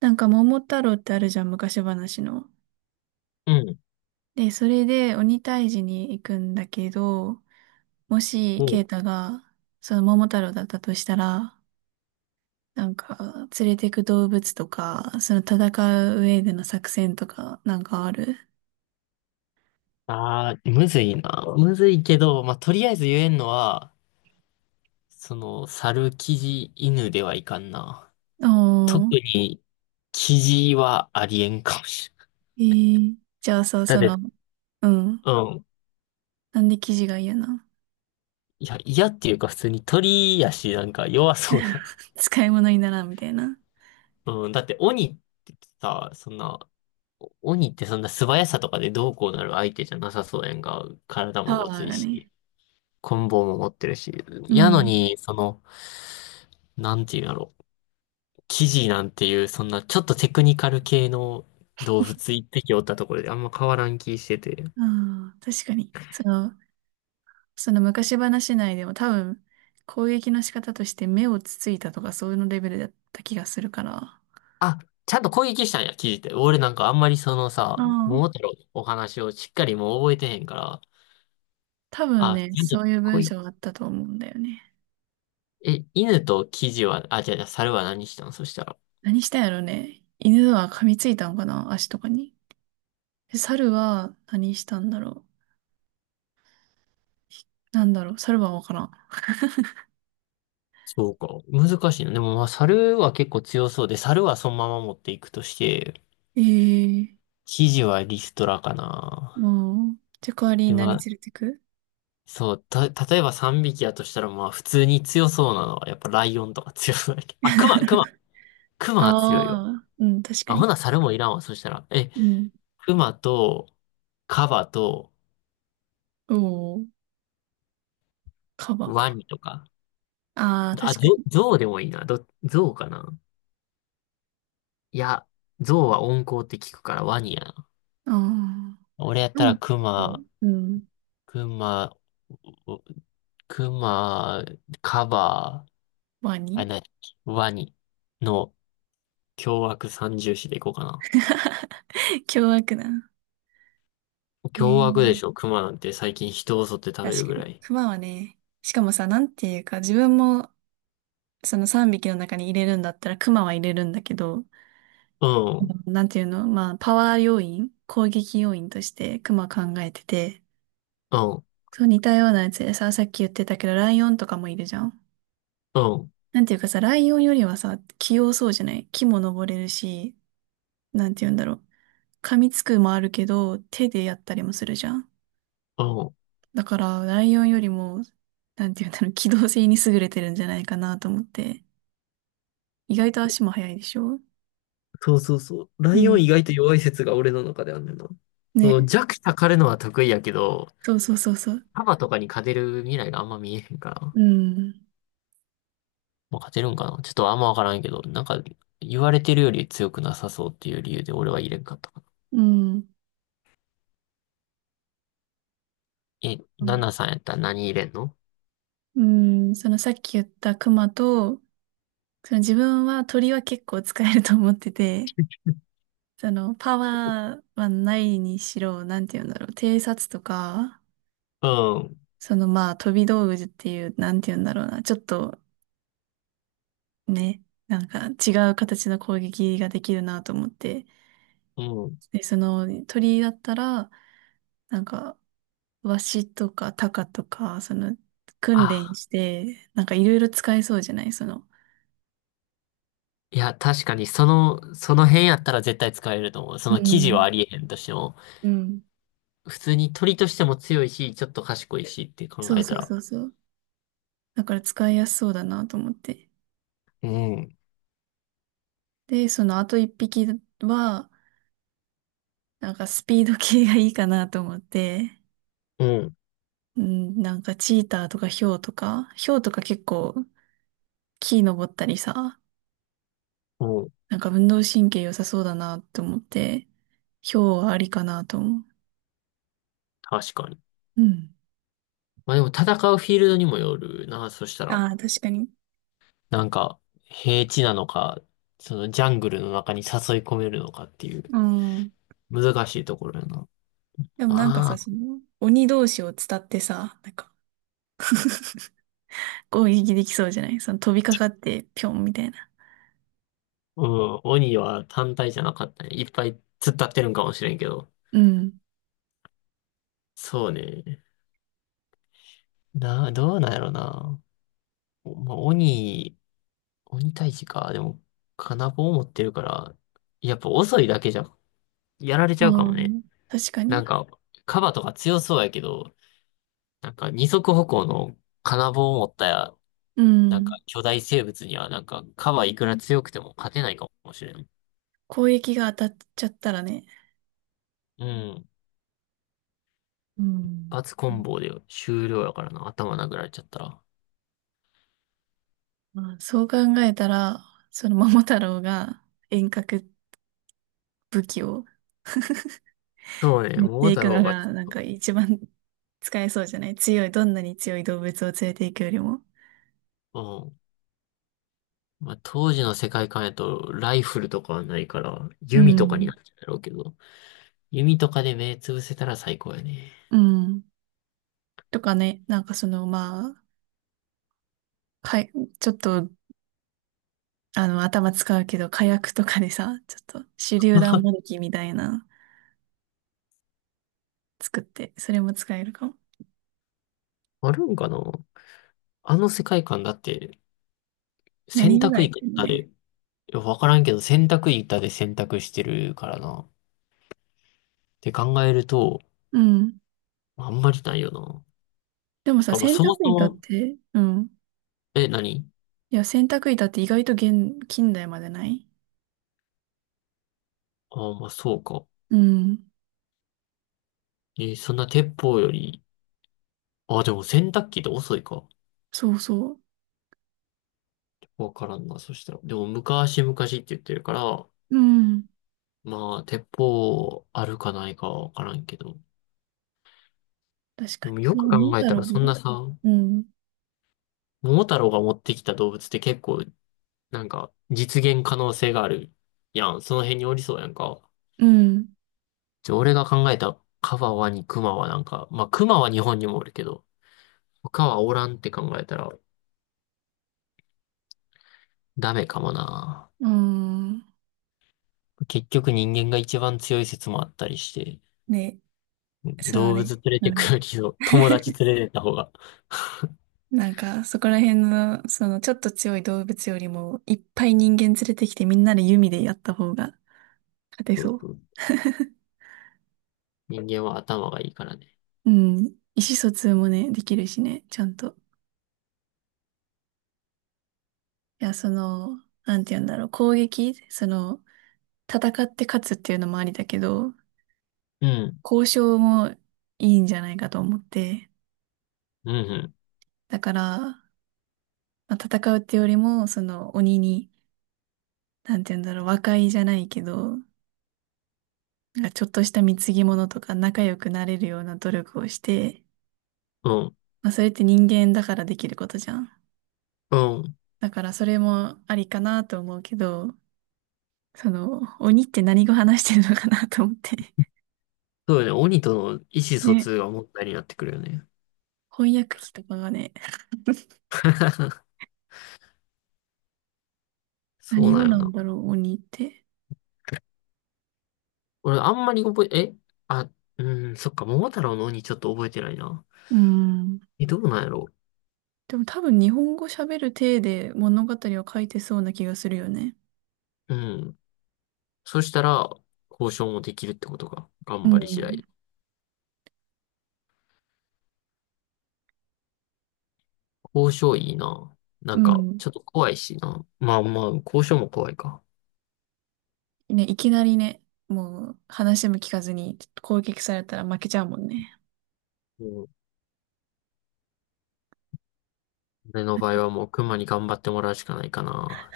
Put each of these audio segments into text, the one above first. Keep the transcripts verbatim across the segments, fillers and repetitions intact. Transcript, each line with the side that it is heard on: right: なんか桃太郎ってあるじゃん、昔話の。
left: うん、
right: で、それで鬼退治に行くんだけど、もし、
left: う
right: ケイ
left: ん。
right: タが、その桃太郎だったとしたら、なんか、連れてく動物とか、その戦う上での作戦とか、なんかある？
left: ああ、むずいな。むずいけど、まあ、とりあえず言えんのは、その、猿、キジ、犬ではいかんな。特
right: おー。
left: に、キジはありえんかもしれん。
right: えー、じゃあそう、
left: だっ
right: その、
left: て、
right: うん。
left: うん。
right: なんで生地が嫌な？
left: いや、嫌っていうか普通に鳥やし、なんか弱そうや。
right: 使い物にならんみたいな。
left: うん。だって鬼ってさ、そんな、鬼ってそんな素早さとかでどうこうなる相手じゃなさそうやんか。体も
right: パ
left: ご
right: ワ
left: つ
right: ー
left: い
right: がね。
left: し、棍棒も持ってるし。
right: う
left: やの
right: ん。
left: に、その、なんていうんやろ。キジなんていう、そんなちょっとテクニカル系の動物一匹おったところであんま変わらん気してて。
right: ああ、確かに。その、その昔話内でも多分攻撃の仕方として目をつついたとか、そういうのレベルだった気がするから。あ
left: あ、ちゃんと攻撃したんや、キジって。俺なんかあんまりそのさ、
right: あ、
left: 桃太郎のお話をしっかりもう覚えてへんから、
right: 多分
left: あ、
right: ね、
left: ちゃんと
right: そういう
left: 攻
right: 文
left: 撃、
right: 章があったと思うんだよね。
left: え、犬とキジは、あ、じゃあ、じゃあ猿は何したんそしたら。
right: 何したんやろね。犬は噛みついたのかな、足とかに。で猿は何したんだろう。なんだろう。猿はわからん。
left: そうか。難しいな。でもまあ、猿は結構強そうで、猿はそのまま持っていくとして、
right: ええー、
left: キジはリストラかな。
right: もう、じゃあ代わりに
left: で、ま
right: 何
left: あ、
right: 連れてく？
left: そう、た、例えばさんびきやとしたら、まあ、普通に強そうなのは、やっぱライオンとか強そうだけど。あ、クマ、ク マ、クマは強いわ。
right: ああ、うん、確か
left: あ、ほ
right: に。
left: な、猿もいらんわ。そしたら、え、
right: うん。
left: クマと、カバと、
right: おお、カバ
left: ワ
right: か。
left: ニとか。
right: ああ、
left: あ、
right: 確
left: ゾ
right: か
left: ウ、
right: に。
left: ゾウでもいいな。ど、ゾウかな。いや、ゾウは温厚って聞くからワニやな。
right: ああ。
left: 俺やったら
right: 何？
left: クマ、
right: うん。
left: クマ、おクマ、カバー、
right: ワ
left: あ、
right: ニ。
left: な、ワニの凶悪三重士でいこうかな。
right: 凶悪な。え
left: 凶悪でし
right: ー、
left: ょ、熊なんて最近人を襲って食べ
right: 確
left: る
right: か
left: ぐら
right: に。
left: い。
right: クマはね、しかもさ、なんていうか、自分もそのさんびきの中に入れるんだったらクマは入れるんだけど、
left: うん、うん、
right: なんていうの、まあ、パワー要因、攻撃要因としてクマ考えてて、そう、似たようなやつでさ、さっき言ってたけど、ライオンとかもいるじゃん。
left: うん、
right: なんていうかさ、ライオンよりはさ、器用そうじゃない？木も登れるし、なんていうんだろう。噛みつくもあるけど、手でやったりもするじゃん。
left: うん。
right: だから、ライオンよりも、なんていうんだろう、機動性に優れてるんじゃないかなと思って。意外と足も速いでしょ？
left: そうそうそう。ラ
right: う
left: イオ
right: ん。
left: ン意外と弱い説が俺の中であんねんな。その
right: ね。
left: 弱者狩るのは得意やけど、
right: そうそうそうそう。
left: カとかに勝てる未来があんま見えへんから。
right: うん。
left: まあ、勝てるんかなちょっとあんまわからんけど、なんか言われてるより強くなさそうっていう理由で俺は入れんかったかな。
right: うん。
left: え、ナナさんやったら何入れんの？
right: うん。そのさっき言ったクマと、その自分は鳥は結構使えると思ってて、そのパワーはないにしろ、なんていうんだろう、偵察とか、
left: うん、
right: そのまあ飛び道具っていう、なんていうんだろうな、ちょっとね、なんか違う形の攻撃ができるなと思って、
left: うん。
right: で、そのね鳥だったら、なんか、ワシとかタカとか、その、訓練
left: あ、
right: して、なんかいろいろ使えそうじゃない？その、
left: いや、確かにその、その辺やったら絶対使えると思う。そ
right: う
left: の記事は
right: ん、
left: ありえへんとしても。
right: うん。
left: 普通に鳥としても強いし、ちょっと賢いしって考
right: そう
left: えた
right: そう
left: ら。
right: そうそう。だから使いやすそうだなと思って。
left: うん、
right: で、そのあと一匹は、なんかスピード系がいいかなと思って、
left: うん、
right: うん、なんかチーターとかヒョウとか、ヒョウとか結構木登ったりさ、
left: うん、
right: なんか運動神経良さそうだなと思って、ヒョウはありかなと思
left: 確かに。
right: う。うん。
left: まあでも戦うフィールドにもよるな、そしたら。
right: ああ、確かに。
left: なんか、平地なのか、そのジャングルの中に誘い込めるのかっていう、
right: うん。
left: 難しいところやな。
right: でもなんかさ、
left: まあ、
right: その、鬼同士を伝ってさ、なんか、攻撃できそうじゃない？その飛びかかって、ぴょんみたいな。
left: うん、鬼は単体じゃなかったね。いっぱい突っ立ってるんかもしれんけど。
right: うん。
left: そうね。な、どうなんやろな。まあ、鬼、鬼退治か。でも、金棒を持ってるから、やっぱ遅いだけじゃやられちゃうか
right: う
left: もね。
right: ん。確か
left: なん
right: に。
left: か、カバとか強そうやけど、なんか二足歩行の金棒を持ったや、
right: う
left: なん
right: ん。
left: か巨大生物にはなんかカバいくら強くても勝てないかもしれん。
right: 攻撃が当たっちゃったらね。
left: うん。
right: う
left: 一
right: ん。
left: 発コンボで終了やからな。頭殴られちゃったら。
right: まあ、そう考えたら、その桃太郎が遠隔武器を
left: そうね、
right: 持っ
left: 桃
right: てい
left: 太
right: くの
left: 郎が、
right: が、なんか一番使えそうじゃない？強い、どんなに強い動物を連れていくよりも。
left: うん。まあ、当時の世界観やとライフルとかはないから、
right: う
left: 弓とかにな
right: ん。
left: っちゃうんだろうけど、弓とかで目つぶせたら最高やね。
right: うん。とかね、なんかその、まあ、かい、ちょっと、あの、頭使うけど、火薬とかでさ、ちょっと手榴弾もどきみたいなの作って、それも使えるかも。
left: あるんかなあの世界観だって、選
right: 何時
left: 択
right: 代っ
left: いく
right: ていうの
left: らで。
right: ね。
left: いや、わからんけど、洗濯板で洗濯してるからな。って考えると、
right: うん。
left: あんまりないよな。
right: でも
left: て
right: さ、
left: か、まあ、
right: 洗
left: そもそ
right: 濯板っ
left: も、
right: て、うん。
left: え、何。
right: いや、洗濯板って意外と現、近代までない。
left: ああ、まあ、そうか。
right: うん。
left: えーそんな鉄砲より、ああ、でも洗濯機って遅いか。
right: そうそ
left: わからんな、そしたら。でも、昔々って言ってるから、
right: う。うん。
left: まあ、鉄砲あるかないかはわからんけど。
right: 確
left: で
right: か
left: も、よ
right: に。
left: く
right: もう、桃
left: 考え
right: 太
left: た
right: 郎
left: ら、そんな
right: も。
left: さ、
right: うん。
left: 桃太郎が持ってきた動物って結構、なんか、実現可能性があるやん。その辺におりそうやんか。
right: うん。
left: じゃあ俺が考えたカバワにクマはなんか、まあクマは日本にもおるけど、他はおらんって考えたらダメかもな。
right: うん。
left: 結局人間が一番強い説もあったりして、
right: ね。そう
left: 動
right: ね。
left: 物連れ
right: う
left: てくよ
right: ん。
left: りも友 達連れてった方が、
right: なんか、そこら辺の、その、ちょっと強い動物よりも、いっぱい人間連れてきてみんなで弓でやった方が勝て
left: そう
right: そ
left: そ
right: う。
left: う人間は頭がいいからね。
right: うん。意思疎通もね、できるしね、ちゃんと。いや、その、なんて言うんだろう、攻撃、その、戦って勝つっていうのもありだけど、
left: うん、
right: 交渉もいいんじゃないかと思って。
left: うん、
right: だから、まあ、戦うってよりも、その、鬼に、なんて言うんだろう、和解じゃないけど、なんかちょっとした貢ぎ物とか仲良くなれるような努力をして、
left: うん、
right: まあ、それって人間だからできることじゃん。
left: うん、うん。
right: だからそれもありかなと思うけど、その、鬼って何語話してるのかなと思って。
left: そうよね。鬼との意思疎
right: ね。
left: 通が問題になってくるよね。
right: 翻訳機とかがね、
left: そう
right: 何
left: な
right: 語
left: んよ
right: なん
left: な。
right: だろう、鬼って。
left: 俺あんまり覚え、えあ、うん、そっか、桃太郎の鬼ちょっと覚えてないな。
right: うん。
left: え、どうなんやろ
right: でも多分日本語喋る体で物語を書いてそうな気がするよね。
left: う。うん。そしたら、交渉もできるってことか。
right: う
left: 頑張り次
right: ん。
left: 第。交渉いいな。な
right: う
left: んか、
right: ん。
left: ちょっと怖いしな。まあまあ、交渉も怖いか。
right: ね、いきなりね、もう話も聞かずに攻撃されたら負けちゃうもんね。
left: うん。俺の場合はもう熊に頑張ってもらうしかないかな。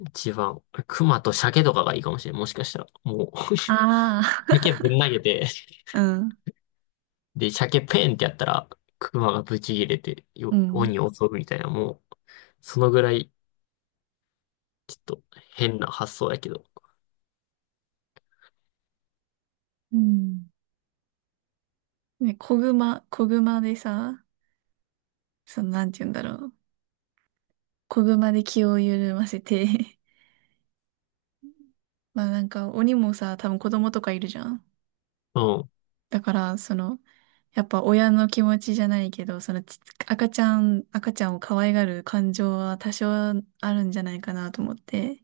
left: 一番。熊と鮭とかがいいかもしれん。もしかしたら。もう
right: あ あ。
left: 鮭ぶん投げて、
right: うん。
left: で、鮭ペンってやったら、熊がブチ切れて、
right: う
left: よ、
right: ん。
left: 鬼を襲うみたいな、もう、そのぐらい、ちょっと変な発想やけど。
right: うん。ね、子熊、子熊でさ、その、なんて言うんだろう。子熊で気を緩ませて。 まあなんか、鬼もさ、多分子供とかいるじゃん。
left: う
right: だから、その、やっぱ親の気持ちじゃないけど、そのち、赤ちゃん、赤ちゃんを可愛がる感情は多少あるんじゃないかなと思って。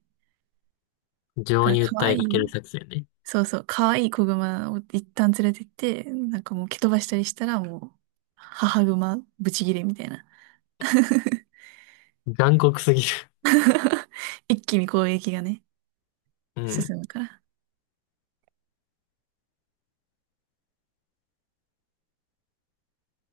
left: ん。
right: だか
left: 情
right: ら、
left: に
right: 可
left: 訴え
right: 愛
left: か
right: い、
left: ける作戦ね。
right: そうそう、可愛い子熊を一旦連れてって、なんかもう蹴飛ばしたりしたらもう、母熊ブチギレみたいな。
left: 残酷すぎる。
right: 一気に攻撃がね、
left: うん。
right: 進むから。